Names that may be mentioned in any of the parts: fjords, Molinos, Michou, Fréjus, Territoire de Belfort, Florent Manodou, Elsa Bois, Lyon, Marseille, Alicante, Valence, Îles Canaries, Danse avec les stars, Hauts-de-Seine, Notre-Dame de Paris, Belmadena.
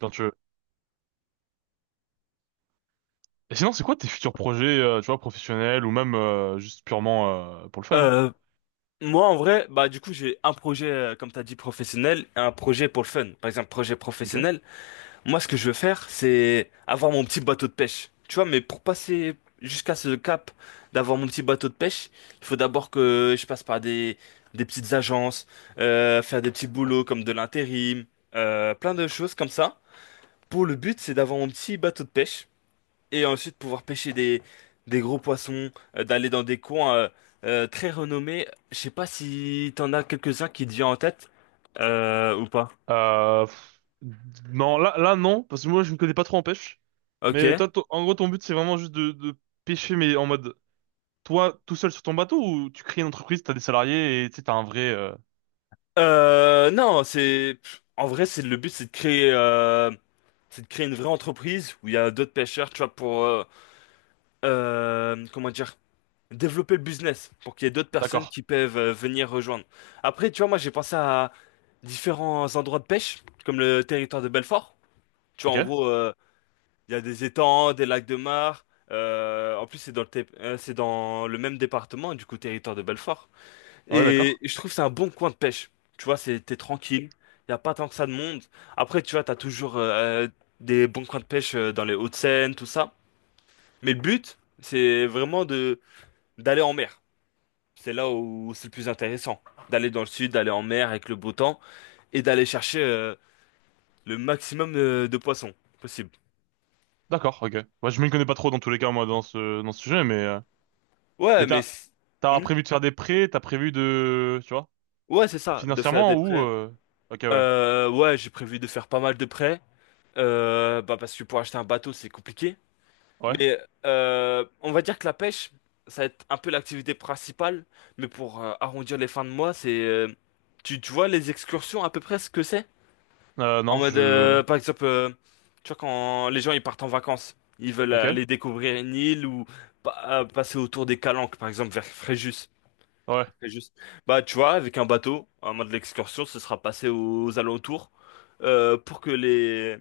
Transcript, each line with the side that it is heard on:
right: Quand tu veux. Et sinon, c'est quoi tes futurs projets, tu vois, professionnels ou même juste purement pour le fun, hein?
left: Euh, Moi, en vrai, bah, du coup, j'ai un projet, comme t'as dit, professionnel, et un projet pour le fun. Par exemple, projet
right: Ok.
left: professionnel, moi, ce que je veux faire, c'est avoir mon petit bateau de pêche. Tu vois, mais pour passer jusqu'à ce cap d'avoir mon petit bateau de pêche, il faut d'abord que je passe par des petites agences, faire des petits boulots comme de l'intérim, plein de choses comme ça. Pour le but, c'est d'avoir mon petit bateau de pêche et ensuite pouvoir pêcher des gros poissons, d'aller dans des coins très renommés. Je sais pas si t'en as quelques-uns qui te viennent en tête ou pas.
right: Euh, pff, non, là, non, parce que moi, je me connais pas trop en pêche. Mais
left: Ok.
right: toi, en gros, ton but, c'est vraiment juste de pêcher, mais en mode, toi, tout seul sur ton bateau, ou tu crées une entreprise, t'as des salariés et tu sais, t'as un vrai.
left: Non, c'est en vrai, c'est le but, c'est de créer une vraie entreprise où il y a d'autres pêcheurs, tu vois, pour comment dire, développer le business, pour qu'il y ait d'autres personnes
right: D'accord.
left: qui peuvent venir rejoindre. Après, tu vois, moi, j'ai pensé à différents endroits de pêche, comme le territoire de Belfort. Tu vois, en
right: Ok.
left: gros. Il y a des étangs, des lacs de mar. En plus, c'est dans le même département, du coup, territoire de Belfort.
right: Ouais,
left: Et
right: d'accord.
left: je trouve que c'est un bon coin de pêche. Tu vois, t'es tranquille. Il n'y a pas tant que ça de monde. Après, tu vois, t'as toujours des bons coins de pêche dans les Hauts-de-Seine, tout ça. Mais le but, c'est vraiment de d'aller en mer. C'est là où c'est le plus intéressant. D'aller dans le sud, d'aller en mer avec le beau temps et d'aller chercher le maximum de poissons possible.
right: D'accord. Ok. Moi, je me connais pas trop dans tous les cas, moi, dans ce sujet,
left: Ouais,
right: mais
left: mais...
right: t'as t'as
left: Hmm.
right: prévu de faire des prêts, t'as prévu de, tu vois,
left: Ouais, c'est ça, de faire
right: financièrement
left: des
right: ou
left: prêts.
right: Ok, ouais.
left: Ouais, j'ai prévu de faire pas mal de prêts, bah parce que pour acheter un bateau, c'est compliqué.
right: Ouais.
left: Mais on va dire que la pêche, ça va être un peu l'activité principale, mais pour arrondir les fins de mois, tu vois les excursions à peu près ce que c'est? En
right: Non,
left: mode,
right: je...
left: par exemple, tu vois quand les gens ils partent en vacances, ils veulent
right: Ok.
left: aller découvrir une île ou passer autour des calanques, par exemple, vers Fréjus.
right: Ouais,
left: C'est juste. Bah, tu vois, avec un bateau, un mode de l'excursion, ce sera passé aux alentours pour que les,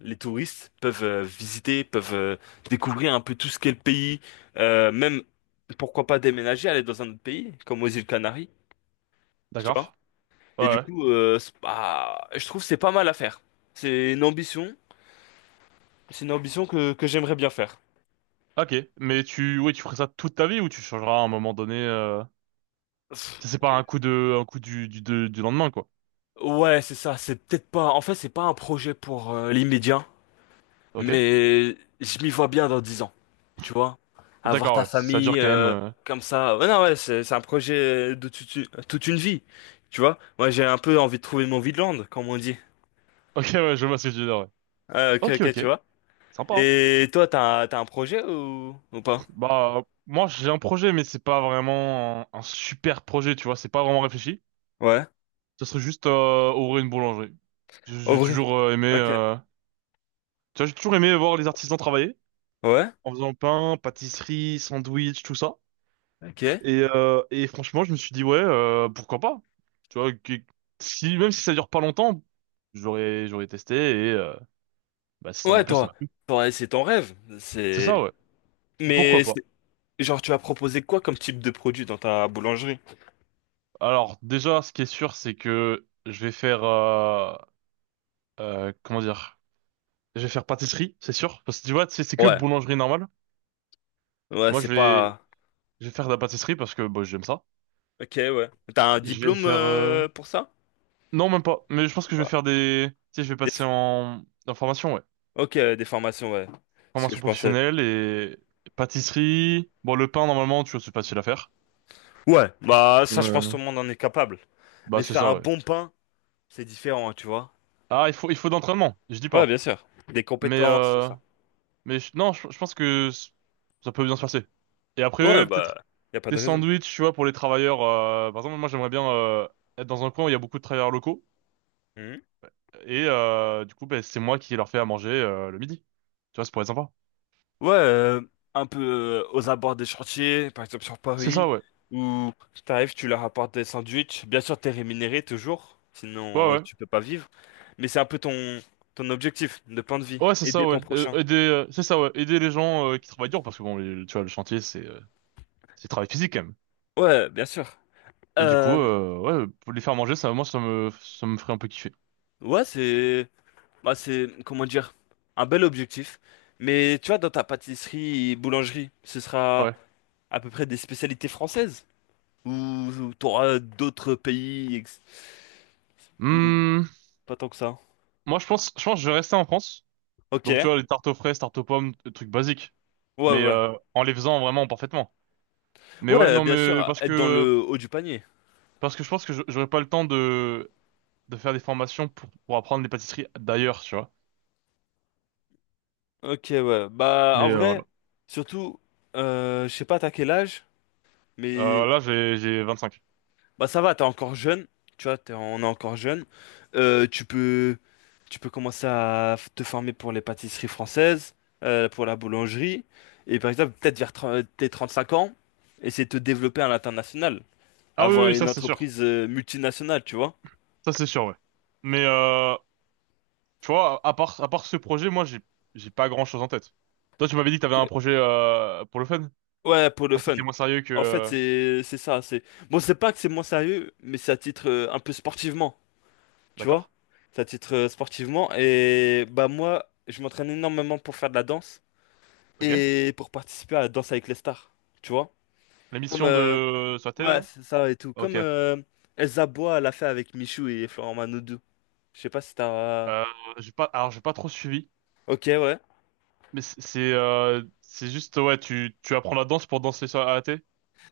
left: les touristes peuvent visiter, peuvent découvrir un peu tout ce qu'est le pays, même pourquoi pas déménager, aller dans un autre pays, comme aux îles Canaries, tu vois.
right: d'accord. Ouais,
left: Et du
right: ouais.
left: coup, bah, je trouve que c'est pas mal à faire. C'est une ambition, c'est une ambition que j'aimerais bien faire.
right: Ok. Mais tu... Oui, tu ferais ça toute ta vie ou tu changeras à un moment donné...
left: Pff,
right: Ça, c'est pas un coup de... un coup du lendemain, quoi.
left: Ouais, c'est ça, c'est peut-être pas. En fait, c'est pas un projet pour l'immédiat.
right: Ok.
left: Mais je m'y vois bien dans 10 ans, tu vois. Avoir
right: D'accord,
left: ta
right: ouais. Ça dure
left: famille
right: quand même...
left: comme ça. Ouais, non, ouais, c'est un projet de toute une vie, tu vois. Moi, j'ai un peu envie de trouver mon vide-land, comme on dit.
right: Ok, ouais, je vois ce que tu veux dire, ouais.
left: Ah, ok,
right: Ok,
left: ok,
right: ok.
left: tu vois.
right: Sympa, hein.
left: Et toi, t'as un projet ou pas?
right: Bah, moi, j'ai un projet, mais c'est pas vraiment un super projet, tu vois. C'est pas vraiment réfléchi.
left: Ouais.
right: Ce serait juste ouvrir une boulangerie. J'ai
left: Au
right: j'ai
left: vrai.
right: toujours aimé...
left: Ok.
right: Tu vois, j'ai toujours aimé voir les artisans travailler.
left: Ouais.
right: En faisant pain, pâtisserie, sandwich, tout ça.
left: Ok.
right: Et franchement, je me suis dit, ouais, pourquoi pas? Tu vois, si, même si ça dure pas longtemps, j'aurais testé et bah, si ça m'a
left: Ouais,
right: plu, ça
left: toi.
right: m'a plu.
left: Toi, c'est ton rêve.
right: C'est ça,
left: C'est.
right: ouais. Pourquoi
left: Mais
right: pas?
left: c'est- genre, tu vas proposer quoi comme type de produit dans ta boulangerie?
right: Alors, déjà, ce qui est sûr, c'est que je vais faire, comment dire? Je vais faire pâtisserie, c'est sûr. Parce que tu vois, c'est que
left: Ouais.
right: boulangerie normale.
left: Ouais,
right: Moi,
left: c'est
right: je vais,
left: pas.
right: je vais faire de la pâtisserie parce que bah, j'aime ça.
left: Ok, ouais. T'as un
right: Je vais
left: diplôme
right: faire...
left: pour ça?
right: Non, même pas. Mais je pense
left: Ou
right: que je vais
left: pas.
right: faire des... Tu sais, je vais
left: Des
right: passer
left: f-
right: en formation, ouais.
left: Ok, des formations, ouais. C'est ce que
right: Formation
left: je pensais.
right: professionnelle et pâtisserie. Bon, le pain, normalement, tu vois, c'est facile à faire.
left: Ouais, bah ça, je pense que tout
right: Ouais.
left: le monde en est capable.
right: Bah,
left: Mais
right: c'est
left: faire
right: ça,
left: un
right: ouais.
left: bon pain, c'est différent, hein, tu vois.
right: Ah, il faut d'entraînement, je dis
left: Ouais,
right: pas.
left: bien sûr. Des
right: Mais,
left: compétences, tout
right: euh,
left: ça.
right: mais non, je pense que ça peut bien se passer. Et
left: Ouais,
right: après, peut-être
left: bah, y a pas
right: des
left: de raison.
right: sandwichs, tu vois, pour les travailleurs. Par exemple, moi, j'aimerais bien être dans un coin où il y a beaucoup de travailleurs locaux.
left: Mhm.
right: Et du coup, ben, c'est moi qui leur fais à manger le midi. Tu vois, ça pourrait être sympa.
left: Ouais, un peu aux abords des chantiers, par exemple sur
right: C'est ça,
left: Paris,
right: ouais.
left: où t'arrives, tu leur apportes des sandwichs. Bien sûr, t'es rémunéré toujours,
right: Ouais,
left: sinon
right: ouais.
left: tu peux pas vivre. Mais c'est un peu ton objectif de pain de vie,
right: Ouais, c'est ça,
left: aider
right: ouais.
left: ton prochain.
right: Aider, c'est ça, ouais. Aider les gens qui travaillent dur, parce que bon, tu vois, le chantier, c'est... C'est du travail physique quand même.
left: Ouais, bien sûr.
right: Et du coup,
left: Euh,
right: ouais, pour les faire manger, ça, moi, ça me ferait un peu kiffer.
left: ouais, c'est, comment dire, un bel objectif. Mais tu vois, dans ta pâtisserie et boulangerie, ce sera
right: Ouais.
left: à peu près des spécialités françaises ou t'auras d'autres pays ou
right: Hmm,
left: pas tant que ça.
right: moi, je pense que je vais rester en France.
left: Ok.
right: Donc, tu
left: Ouais,
right: vois, les tartes aux fraises, tartes aux pommes, des trucs basiques. Mais
left: ouais.
right: en les faisant vraiment parfaitement. Mais ouais,
left: Ouais,
right: non,
left: bien
right: mais
left: sûr, être dans le haut du panier.
right: parce que je pense que j'aurais pas le temps de faire des formations pour apprendre les pâtisseries d'ailleurs, tu vois.
left: Ok, ouais. Bah,
right: Mais
left: en vrai,
right: voilà.
left: surtout, je sais pas t'as quel âge, mais
right: Là, j'ai 25.
left: bah ça va, t'es encore jeune, tu vois, on est encore jeune. Euh, tu peux, tu peux commencer à te former pour les pâtisseries françaises, pour la boulangerie, et par exemple peut-être vers tes 5 ans, essayer de te développer à l'international,
right: Ah oui, oui,
left: avoir
right: oui, ça,
left: une
right: c'est sûr.
left: entreprise multinationale, tu vois.
right: Ça, c'est sûr, ouais. Mais tu vois, à part ce projet, moi, j'ai pas grand-chose en tête. Toi, tu m'avais dit que t'avais
left: Ok.
right: un projet pour le fun, hein,
left: Ouais, pour le
right: qui
left: fun.
right: était moins sérieux que...
left: En fait, c'est ça. C'est bon, c'est pas que c'est moins sérieux, mais c'est à titre un peu sportivement, tu vois.
right: D'accord,
left: C'est à titre sportivement et bah moi, je m'entraîne énormément pour faire de la danse.
right: ok.
left: Et pour participer à Danse avec les stars, tu vois?
right: La
left: Comme,
right: mission
left: euh,
right: de... sur la télé,
left: ouais,
right: là?
left: c'est ça et tout. Comme
right: Ok.
left: Elsa Bois l'a fait avec Michou et Florent Manodou. Je sais pas si t'as...
right: Euh, j'ai pas, alors, j'ai pas trop suivi,
left: Ok, ouais.
right: mais c'est juste, ouais, tu apprends la danse pour danser sur à la télé?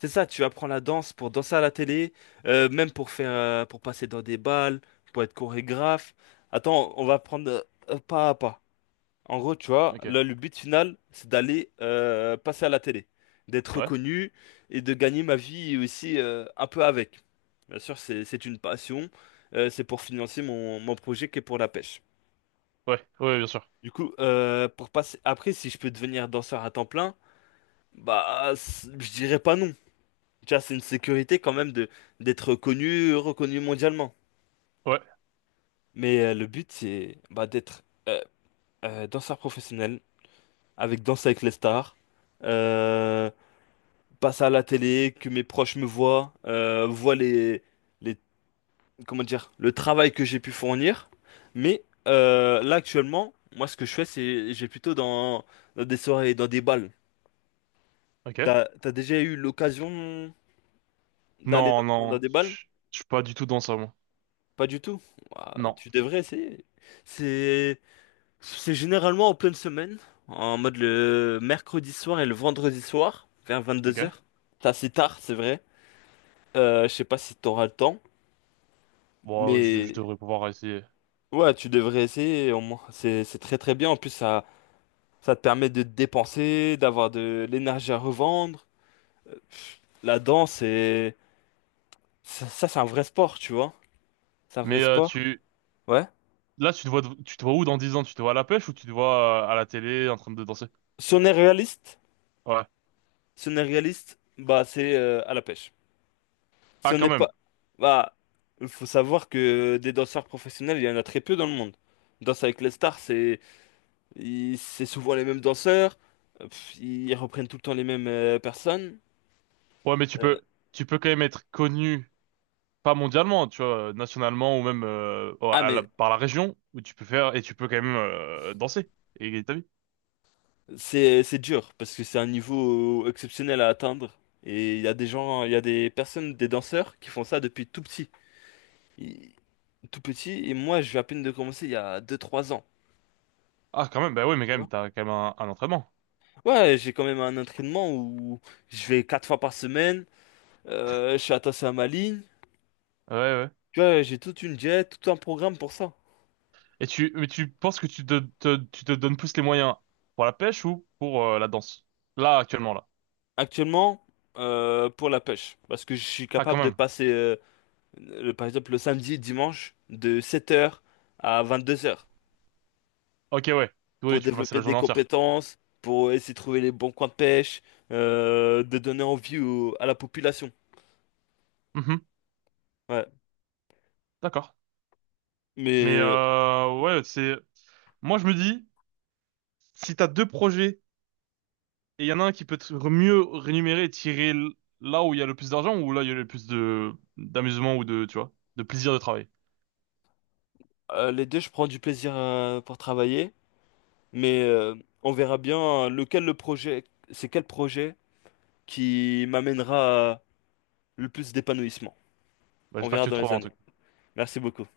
left: C'est ça, tu apprends la danse pour danser à la télé, même pour passer dans des balles, pour être chorégraphe. Attends, on va prendre pas à pas. En gros, tu vois,
right: Ok.
left: là, le but final, c'est d'aller passer à la télé, d'être
right: Ouais,
left: reconnu et de gagner ma vie aussi un peu avec. Bien sûr, c'est une passion, c'est pour financer mon projet qui est pour la pêche.
right: ouais, ouais, bien sûr.
left: Du coup, pour passer... après, si je peux devenir danseur à temps plein, bah, je dirais pas non. Tu vois, c'est une sécurité quand même de d'être connu, reconnu mondialement.
right: Ouais,
left: Mais le but, c'est bah, d'être euh, danseur professionnel, avec Danse avec les stars. Euh, Passe à la télé, que mes proches me voient, voient les, comment dire, le travail que j'ai pu fournir. Mais là actuellement, moi ce que je fais, c'est j'ai plutôt dans des soirées, dans des balles.
right: ok.
left: T'as déjà eu l'occasion d'aller
right: Non,
left: dans
right: non,
left: des balles?
right: je suis pas du tout dans ça, moi.
left: Pas du tout. Ouah,
right: Non,
left: tu devrais essayer. C'est, c'est généralement en pleine semaine, en mode le mercredi soir et le vendredi soir, vers vingt-deux
right: ok.
left: heures. C'est assez tard, c'est vrai. Je sais pas si t'auras le temps,
right: Bon, je
left: mais
right: devrais pouvoir essayer.
left: ouais, tu devrais essayer au moins. C'est très très bien. En plus, ça te permet de te dépenser, d'avoir de l'énergie à revendre. La danse, c'est... Ça, c'est un vrai sport, tu vois. C'est un vrai
right: Mais
left: sport.
right: tu...
left: Ouais.
right: Là, tu te vois où dans 10 ans? Tu te vois à la pêche ou tu te vois à la télé en train de danser?
left: Si on est réaliste,
right: Ouais.
left: Si on est réaliste, bah c'est à la pêche. Si
right: Ah,
left: on
right: quand
left: n'est
right: même.
left: pas... Bah, il faut savoir que des danseurs professionnels, il y en a très peu dans le monde. Danse avec les stars, c'est souvent les mêmes danseurs. Ils reprennent tout le temps les mêmes personnes.
right: Ouais,
left: Euh,
right: tu peux quand même être connu, pas mondialement, tu vois, nationalement ou même oh,
left: ah mais
right: par la région où tu peux faire et tu peux quand même danser et gagner ta vie.
left: c'est dur parce que c'est un niveau exceptionnel à atteindre et il y a des gens, il y a des personnes, des danseurs qui font ça depuis tout petit. Et- Tout petit et moi je vais à peine de commencer il y a 2 3 ans.
right: Ah, quand même. Bah oui, mais quand
left: Tu vois.
right: même, t'as quand même un entraînement.
left: Ouais, j'ai quand même un entraînement où je vais 4 fois par semaine, je suis attaché à ma ligne,
right: Ouais, ouais.
left: tu vois, j'ai toute une diète, tout un programme pour ça.
right: Et mais tu penses que tu te donnes plus les moyens pour la pêche ou pour la danse? Là, actuellement, là.
left: Actuellement, pour la pêche, parce que je suis
right: Ah, quand
left: capable de
right: même.
left: passer, par exemple, le samedi, dimanche, de 7 heures à 22 heures
right: Ok, ouais. Oui,
left: pour
right: tu peux passer
left: développer
right: la
left: des
right: journée entière.
left: compétences, pour essayer de trouver les bons coins de pêche, de donner envie à la population.
right: Mhm.
left: Ouais.
right: D'accord. Mais
left: Mais
right: ouais, c'est. Moi, je me dis, si t'as deux projets et il y en a un qui peut mieux rémunérer et là où il y a le plus d'argent ou là où il y a le plus de d'amusement ou de, tu vois, de plaisir de travail.
left: les deux, je prends du plaisir pour travailler, mais on verra bien c'est quel projet qui m'amènera le plus d'épanouissement.
right: Bah,
left: On
right: j'espère que
left: verra
right: tu
left: dans les
right: trouveras en tout
left: années.
right: cas.
left: Merci beaucoup.